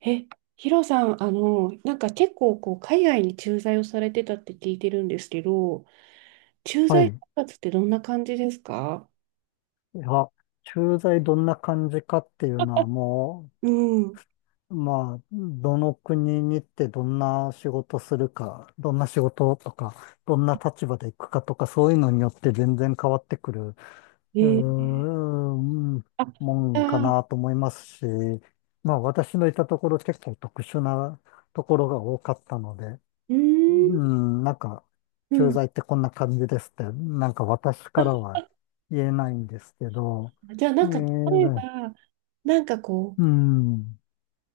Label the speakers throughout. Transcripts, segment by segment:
Speaker 1: え、ヒロさん、なんか結構こう海外に駐在をされてたって聞いてるんですけど、駐
Speaker 2: は
Speaker 1: 在
Speaker 2: い。
Speaker 1: 生活ってどんな感じですか？
Speaker 2: いや、駐在どんな感じかっていうのはも
Speaker 1: うん。
Speaker 2: う、まあ、どの国に行ってどんな仕事するか、どんな仕事とか、どんな立場で行くかとか、そういうのによって全然変わってくる、うー
Speaker 1: えー、
Speaker 2: ん、
Speaker 1: あ、
Speaker 2: も
Speaker 1: じ
Speaker 2: ん
Speaker 1: ゃ
Speaker 2: か
Speaker 1: あ、う
Speaker 2: なと思いますし、まあ私のいたところ結構特殊なところが多かったので、
Speaker 1: ー
Speaker 2: う
Speaker 1: ん、
Speaker 2: ん、なんか、
Speaker 1: う
Speaker 2: 駐
Speaker 1: ん。
Speaker 2: 在ってこんな感じですって、なんか私からは言えないんですけど、
Speaker 1: じゃあ
Speaker 2: え
Speaker 1: なんか例えば、
Speaker 2: ー、
Speaker 1: なんかこう、
Speaker 2: うん、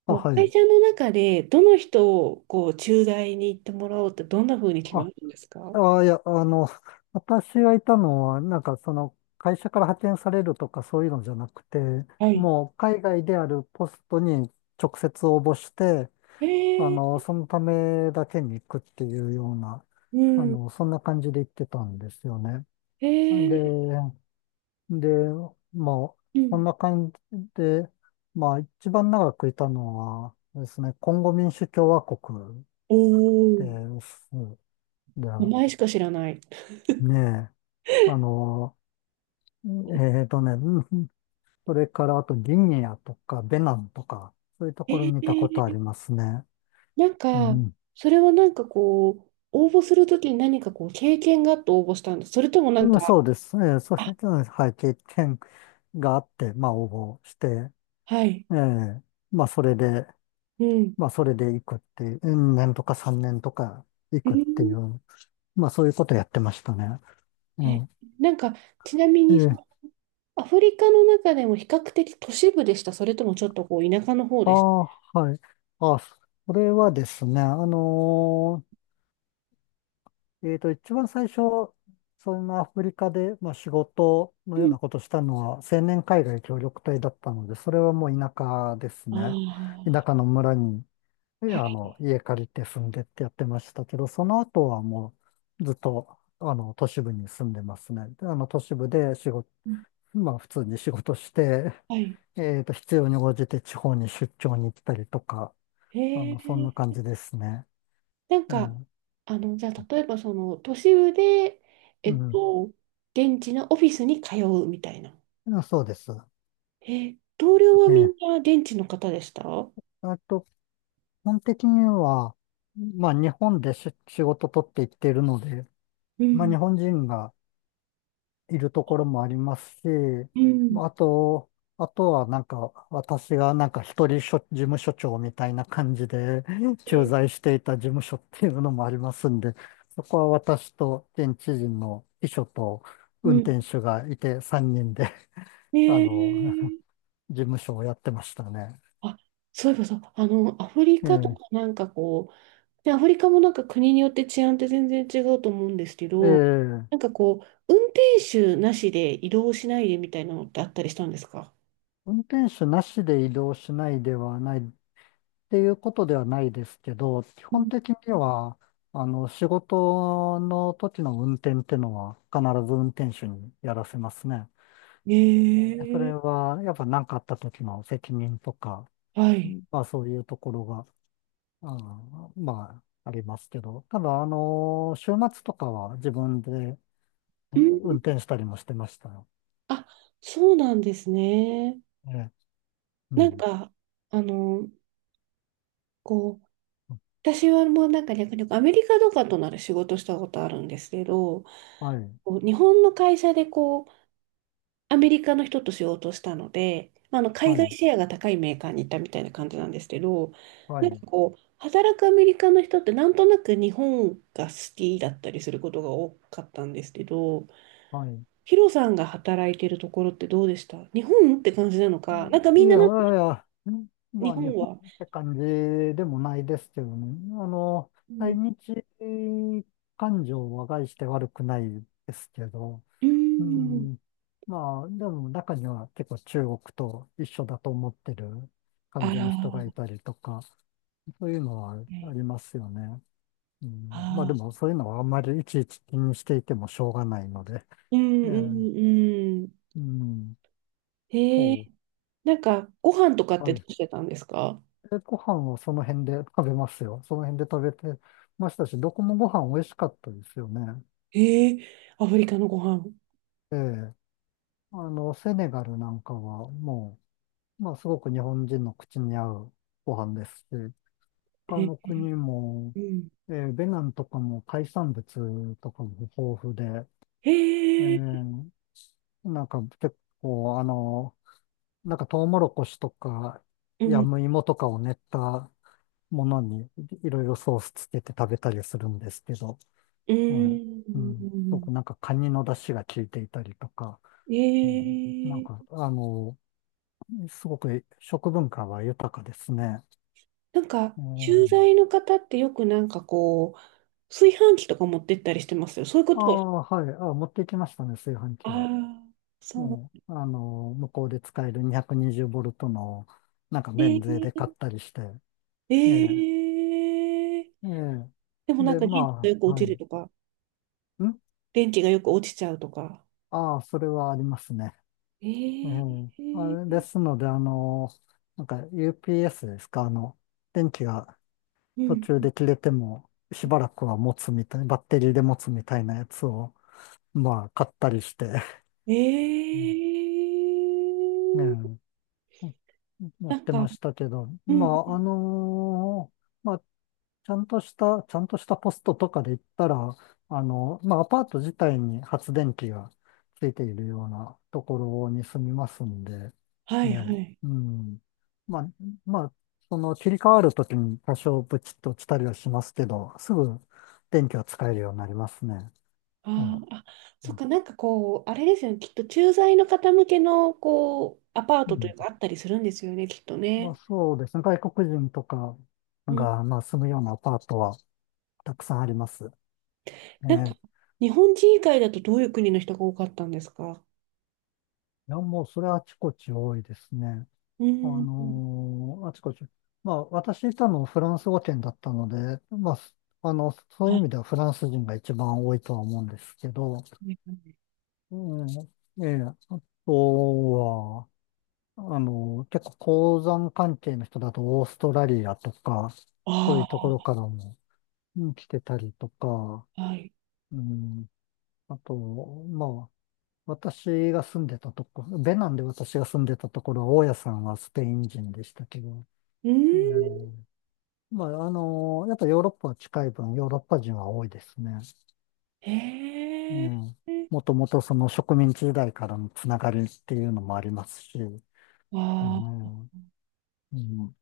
Speaker 2: あ、
Speaker 1: こう
Speaker 2: は
Speaker 1: 会
Speaker 2: い。
Speaker 1: 社の中でどの人をこう駐在に行ってもらおうってどんな風に決ま
Speaker 2: あ、
Speaker 1: るんですか？
Speaker 2: あ、いや、あの、私がいたのは、会社から派遣されるとかそういうのじゃなくて、
Speaker 1: はい。
Speaker 2: もう海外であるポストに直接応募して、
Speaker 1: えー、
Speaker 2: そのためだけに行くっていうような、
Speaker 1: うん、
Speaker 2: そんな感じで行ってたんですよね。
Speaker 1: え
Speaker 2: で、
Speaker 1: ー、
Speaker 2: で、まあ、
Speaker 1: う
Speaker 2: そ
Speaker 1: ん。
Speaker 2: んな感じで、まあ、一番長くいたのはですね、コンゴ民主共和国
Speaker 1: お
Speaker 2: で
Speaker 1: ー、
Speaker 2: す。で、
Speaker 1: 名前しか知らない。
Speaker 2: ねえ、あの、えうんそれからあとギニアとかベナンとか、そういうと
Speaker 1: え
Speaker 2: ころにいたことあ
Speaker 1: ー
Speaker 2: りますね。
Speaker 1: なん
Speaker 2: う
Speaker 1: か、
Speaker 2: ん。
Speaker 1: それはなんかこう、応募するときに何かこう、経験があって応募したんです。それともなん
Speaker 2: うん
Speaker 1: か、
Speaker 2: そうです。そうい
Speaker 1: あ、
Speaker 2: う、うんはい、経験があって、まあ、応募して、
Speaker 1: はい、
Speaker 2: ええまあ、それで、
Speaker 1: うん。
Speaker 2: まあ、それで行くっていう、うん年とか3年とか行
Speaker 1: う
Speaker 2: くっ
Speaker 1: ん、
Speaker 2: ていう、まあ、そういうことやってましたね。う
Speaker 1: え、
Speaker 2: ん。
Speaker 1: なんか、ちなみにその、
Speaker 2: え
Speaker 1: アフリカの中でも比較的都市部でした？それともちょっとこう、田舎の方
Speaker 2: あ
Speaker 1: でした？
Speaker 2: あ、ーはい。あ、それはですね、一番最初、そんなアフリカで、まあ、仕事の
Speaker 1: う
Speaker 2: よう
Speaker 1: ん。
Speaker 2: なことしたのは、青年海外協力隊だったので、それはもう田舎です
Speaker 1: あ
Speaker 2: ね。田
Speaker 1: あ、
Speaker 2: 舎の村にええ、
Speaker 1: はい。
Speaker 2: 家借りて住んでってやってましたけど、その後はもうずっと、都市部に住んでますね。で都市部で仕事、
Speaker 1: うん
Speaker 2: まあ、普通に仕事して、
Speaker 1: はい。
Speaker 2: 必要に応じて地方に出張に行ったりとか、
Speaker 1: へえ、
Speaker 2: そんな感じですね。
Speaker 1: なん
Speaker 2: ええ、
Speaker 1: か、
Speaker 2: う
Speaker 1: じゃあ、例えばその、都市部で、えっ
Speaker 2: ん。
Speaker 1: と、現地のオフィスに通うみたいな。
Speaker 2: うんそうです。
Speaker 1: 同僚は
Speaker 2: え
Speaker 1: みん
Speaker 2: え。
Speaker 1: な現地の方でした？
Speaker 2: あと、基本的には、まあ、日本でし仕事取っていっているので、
Speaker 1: う
Speaker 2: まあ、
Speaker 1: ん、
Speaker 2: 日本人が、いるところもありますし、
Speaker 1: うん、
Speaker 2: まあと、あとはなんか、私がなんか一人所事務所長みたいな感じで駐
Speaker 1: え
Speaker 2: 在していた事務所っていうのもありますんで、そこは私と現地人の秘書と運
Speaker 1: う
Speaker 2: 転手がいて3人で
Speaker 1: ん、
Speaker 2: あの、事務所をやってましたね。
Speaker 1: あ、そういえばさ、アフリ
Speaker 2: え
Speaker 1: カと
Speaker 2: え、
Speaker 1: かなんかこう、で、アフリカもなんか国によって治安って全然違うと思うんですけ
Speaker 2: え
Speaker 1: ど、
Speaker 2: え、
Speaker 1: なんかこう、運転手なしで移動しないでみたいなのってあったりしたんですか？
Speaker 2: 運転手なしで移動しないではないっていうことではないですけど、基
Speaker 1: う
Speaker 2: 本
Speaker 1: ん
Speaker 2: 的には、仕事の時の運転ってのは必ず運転手にやらせますね。それ
Speaker 1: ええ
Speaker 2: は、やっぱ何かあった時の責任とか、
Speaker 1: はい。
Speaker 2: まあそういうところが、あーまあありますけど、ただ、週末とかは自分で
Speaker 1: う
Speaker 2: 運
Speaker 1: ん、
Speaker 2: 転したりもしてましたよ。
Speaker 1: あ、そうなんですね。
Speaker 2: ええう
Speaker 1: なん
Speaker 2: ん。
Speaker 1: か、あの、こう、私はもうなんか逆にアメリカとかとなら仕事したことあるんですけど、
Speaker 2: はい、
Speaker 1: こう日本の会社でこう、アメリカの人としようとしたので、まあ、あの海
Speaker 2: は
Speaker 1: 外
Speaker 2: い、
Speaker 1: シェアが高いメーカーに行ったみたいな感じなんですけど、
Speaker 2: は
Speaker 1: なん
Speaker 2: い、
Speaker 1: かこう、働くアメリカの人ってなんとなく日本が好きだったりすることが多かったんですけど、
Speaker 2: はい。
Speaker 1: ヒロさんが働いてるところってどうでした、日本って感じなのか、なんか
Speaker 2: い
Speaker 1: み
Speaker 2: や
Speaker 1: ん
Speaker 2: いや
Speaker 1: ななんか
Speaker 2: いや、うんま
Speaker 1: 日
Speaker 2: あ日
Speaker 1: 本
Speaker 2: 本
Speaker 1: は、
Speaker 2: って感じでもないですけどね。あの、
Speaker 1: う
Speaker 2: 対
Speaker 1: ん、
Speaker 2: 日感情は概して悪くないですけど、
Speaker 1: うー
Speaker 2: う
Speaker 1: ん、
Speaker 2: ん、まあでも中には結構中国と一緒だと思ってる感
Speaker 1: あ
Speaker 2: じ
Speaker 1: ら、
Speaker 2: の人
Speaker 1: は
Speaker 2: がいたりとか、そういうのは
Speaker 1: い
Speaker 2: ありますよね。うん、まあで
Speaker 1: あ
Speaker 2: もそういうのはあんまりいちいち気にしていてもしょうがないので、
Speaker 1: ー、うん、
Speaker 2: え
Speaker 1: う
Speaker 2: え
Speaker 1: ん、うん。
Speaker 2: うん、そ
Speaker 1: へえ、なんかご飯とかって
Speaker 2: は
Speaker 1: ど
Speaker 2: い
Speaker 1: うしてたんですか？
Speaker 2: でご飯はその辺で食べますよ。その辺で食べてましたし、どこもご飯美味しかったですよね。
Speaker 1: えー、アフリカのご飯。
Speaker 2: ええ。セネガルなんかはもう、まあ、すごく日本人の口に合うご飯ですし、
Speaker 1: え
Speaker 2: 他
Speaker 1: ー、
Speaker 2: の国も、
Speaker 1: うん。
Speaker 2: えーベナンとかも海産物とかも豊富で、え
Speaker 1: えー、
Speaker 2: ーなんか結構、あの、なんかトウモロコシとか、
Speaker 1: う
Speaker 2: ヤ
Speaker 1: ん。
Speaker 2: ムイモとかを練ったものにいろいろソースつけて食べたりするんですけど、
Speaker 1: う
Speaker 2: ええ、うん、すご
Speaker 1: ん。
Speaker 2: くなんかカニの出汁が効いていたりとか、う
Speaker 1: え
Speaker 2: ん、なんか、
Speaker 1: ー、
Speaker 2: あの、すごく食文化は豊かですね。
Speaker 1: なんか、
Speaker 2: う
Speaker 1: 駐
Speaker 2: ん、
Speaker 1: 在の方ってよくなんかこう、炊飯器とか持ってったりしてますよ。そういうこ
Speaker 2: あ
Speaker 1: とは、
Speaker 2: あ、はい、あ、持ってきましたね、炊飯
Speaker 1: あ
Speaker 2: 器は。
Speaker 1: あ、そ
Speaker 2: うん、
Speaker 1: う。
Speaker 2: 向こうで使える220ボルトの、なんか
Speaker 1: え
Speaker 2: 免税で買っ
Speaker 1: ー、
Speaker 2: たりして、ええ、
Speaker 1: えー、
Speaker 2: ええ、
Speaker 1: でもなん
Speaker 2: で、
Speaker 1: か電池が
Speaker 2: ま
Speaker 1: よく
Speaker 2: あ、
Speaker 1: 落
Speaker 2: は
Speaker 1: ち
Speaker 2: い。
Speaker 1: る
Speaker 2: ん
Speaker 1: とか、電池がよく落ちちゃうとか。
Speaker 2: ああ、それはありますね。
Speaker 1: え
Speaker 2: ええ、
Speaker 1: ー、
Speaker 2: あれですので、なんか UPS ですか、電気が
Speaker 1: う
Speaker 2: 途
Speaker 1: ん。
Speaker 2: 中で切れてもしばらくは持つみたい、バッテリーで持つみたいなやつを、まあ、買ったりして、
Speaker 1: えー、
Speaker 2: うん、ええや
Speaker 1: な
Speaker 2: っ
Speaker 1: ん
Speaker 2: て
Speaker 1: か、
Speaker 2: ましたけど、
Speaker 1: う
Speaker 2: ま
Speaker 1: ん。
Speaker 2: あ、あのーまあ、ちゃんとした、ちゃんとしたポストとかで言ったら、まあ、アパート自体に発電機がついているようなところに住みますんで、
Speaker 1: はいは
Speaker 2: ね、
Speaker 1: い。
Speaker 2: うん。まあ、まあ、その切り替わるときに多少ブチッと落ちたりはしますけど、すぐ電気は使えるようになりますね。ね
Speaker 1: あーあ、
Speaker 2: う
Speaker 1: そっ
Speaker 2: ん
Speaker 1: か、なんかこう、あれですよね、きっと駐在の方向けのこうアパー
Speaker 2: う
Speaker 1: トとい
Speaker 2: ん
Speaker 1: うか、あったりするんですよね、きっと
Speaker 2: まあ、
Speaker 1: ね。
Speaker 2: そうですね。外国人とか
Speaker 1: うん、
Speaker 2: が、まあ、住むようなアパートはたくさんあります。
Speaker 1: なんか、
Speaker 2: ね。
Speaker 1: 日本人以外だとどういう国の人が多かったんですか？
Speaker 2: いや、もうそれはあちこち多いですね。
Speaker 1: う
Speaker 2: あ
Speaker 1: ん。
Speaker 2: のーあちこち。まあ、私いたのフランス語圏だったので、あの、そういう
Speaker 1: あ、
Speaker 2: 意味ではフランス人が一番多いとは思うんですけど、うん、ええ、あとは、結構鉱山関係の人だとオーストラリアとか、そういうところ
Speaker 1: あ
Speaker 2: からも、うん来てたりとか、
Speaker 1: あはい。
Speaker 2: うん、あと、まあ、私が住んでたとこ、ベナンで私が住んでたところは、大家さんはスペイン人でしたけど、
Speaker 1: う
Speaker 2: う
Speaker 1: ん。
Speaker 2: んまあ、あのーやっぱヨーロッパは近い分、ヨーロッパ人は多いですね。
Speaker 1: へ
Speaker 2: う
Speaker 1: え。
Speaker 2: ん。もともとその植民地時代からのつながりっていうのもありますし、う
Speaker 1: ああ、
Speaker 2: ん、うん、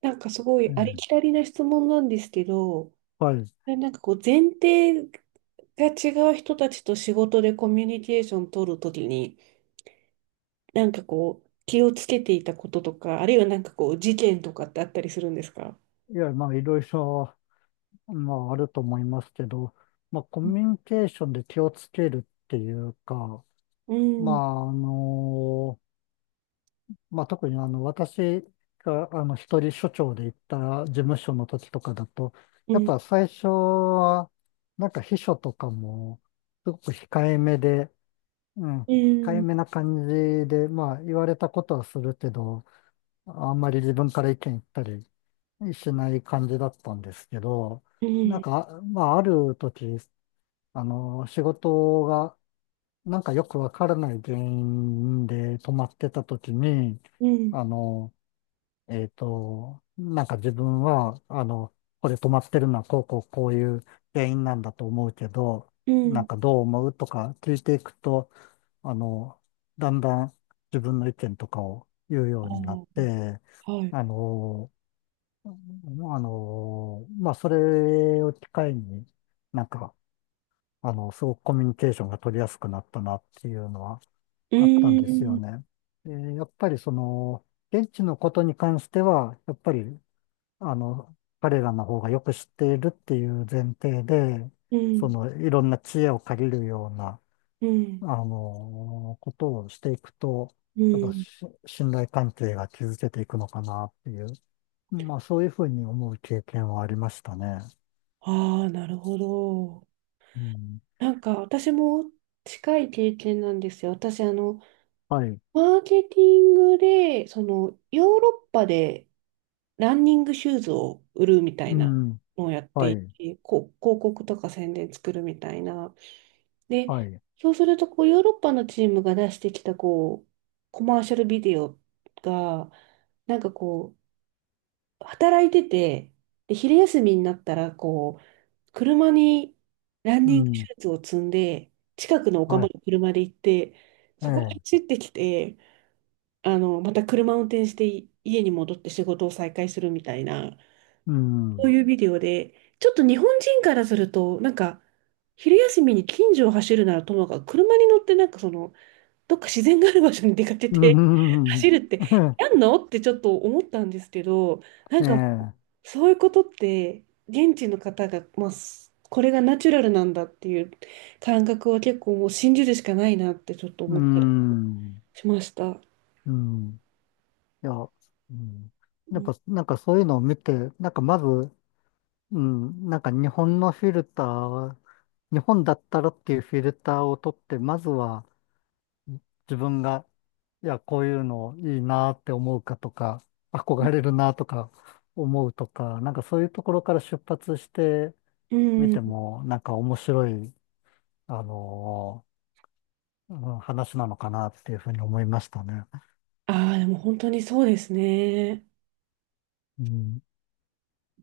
Speaker 1: なんかすごいあり
Speaker 2: え
Speaker 1: き
Speaker 2: え
Speaker 1: たりな質問なんですけど、
Speaker 2: はい。
Speaker 1: なんかこう、前提が違う人たちと仕事でコミュニケーション取るときに、なんかこう、気をつけていたこととか、あるいはなんかこう、事件とかってあったりするんですか？
Speaker 2: いや、まあ、いろいろ、まあ、あると思いますけど、まあ、コミュニケーションで気をつけるっていうか、
Speaker 1: う
Speaker 2: ま
Speaker 1: ん、
Speaker 2: あ、あのまあ、特にあの、私が、一人所長で行った事務所の時とかだと、
Speaker 1: う
Speaker 2: やっ
Speaker 1: ん、
Speaker 2: ぱ最初は、なんか秘書とかも、すごく控えめで、うん、
Speaker 1: う
Speaker 2: 控え
Speaker 1: ん、
Speaker 2: めな感じで、まあ、言われたことはするけど、あんまり自分から意見言ったりしない感じだったんですけど、
Speaker 1: う
Speaker 2: なん
Speaker 1: ん、
Speaker 2: か、まあ、ある時、仕事が、なんかよくわからない原因で止まってた時に、
Speaker 1: うん、
Speaker 2: あの、なんか自分は、これ止まってるのはこうこうこういう原因なんだと思うけど、
Speaker 1: う
Speaker 2: なん
Speaker 1: ん。
Speaker 2: かどう思うとか聞いていくと、あの、だんだん自分の意見とかを言うようになっ
Speaker 1: あ
Speaker 2: て、
Speaker 1: あ、はい。
Speaker 2: あの、まあ、それを機会に、なんか、すごくコミュニケーションが取りやすくなったなっていうのは
Speaker 1: う
Speaker 2: あったんですよ
Speaker 1: ん、
Speaker 2: ね。でやっぱりその、現地のことに関しては、やっぱり彼らの方がよく知っているっていう前提で、
Speaker 1: う
Speaker 2: そ
Speaker 1: ん、
Speaker 2: の、いろんな知恵を借りるような、
Speaker 1: うん、
Speaker 2: ことをしていくと、
Speaker 1: う
Speaker 2: やっぱ
Speaker 1: ん。
Speaker 2: し信頼関係が築けていくのかなっていう、まあそういうふうに思う経験はありましたね。
Speaker 1: ああ、なるほど。
Speaker 2: うん。
Speaker 1: なんか私も近い経験なんですよ。私、
Speaker 2: はい。
Speaker 1: マーケティングで、その、ヨーロッパでランニングシューズを売るみたい
Speaker 2: う
Speaker 1: な
Speaker 2: ん。
Speaker 1: のをやって
Speaker 2: は
Speaker 1: い
Speaker 2: い。
Speaker 1: て、こう広告とか宣伝作るみたいな。
Speaker 2: は
Speaker 1: で、
Speaker 2: い。
Speaker 1: そうするとこうヨーロッパのチームが出してきたこうコマーシャルビデオが、なんかこう、働いてて、で、昼休みになったら、こう、車にラン
Speaker 2: う
Speaker 1: ニングシ
Speaker 2: ん。
Speaker 1: ューズを積んで、近くのお
Speaker 2: は
Speaker 1: 釜
Speaker 2: い。
Speaker 1: の車で行って、
Speaker 2: え
Speaker 1: そこに走
Speaker 2: え。
Speaker 1: ってきて、また車運転して家に戻って仕事を再開するみたいな。
Speaker 2: う
Speaker 1: こう
Speaker 2: ん。
Speaker 1: いうビデオで、ちょっと日本人からすると、なんか、昼休みに近所を走るならともかく、車に乗ってなんかその、どっか自然がある場所に出かけ
Speaker 2: う
Speaker 1: て
Speaker 2: ん。
Speaker 1: 走るって、やんのってちょっと思ったんですけど、なん
Speaker 2: え
Speaker 1: か、
Speaker 2: え。
Speaker 1: そういうことって、現地の方が、まあ、これがナチュラルなんだっていう感覚は結構もう信じるしかないなってちょっと
Speaker 2: う
Speaker 1: 思って
Speaker 2: ん。
Speaker 1: しました。
Speaker 2: うん。いや、うん。
Speaker 1: う
Speaker 2: やっ
Speaker 1: ん。
Speaker 2: ぱ、なんかそういうのを見て、なんかまず、うん、なんか日本のフィルター、日本だったらっていうフィルターを取って、まずは自分が、いや、こういうのいいなって思うかとか、憧れるなとか思うとか、なんかそういうところから出発して
Speaker 1: う
Speaker 2: みて
Speaker 1: ん。
Speaker 2: も、なんか面白い、あのーうん話なのかなっていうふうに思いましたね。
Speaker 1: ああ、でも本当にそうですね。
Speaker 2: うん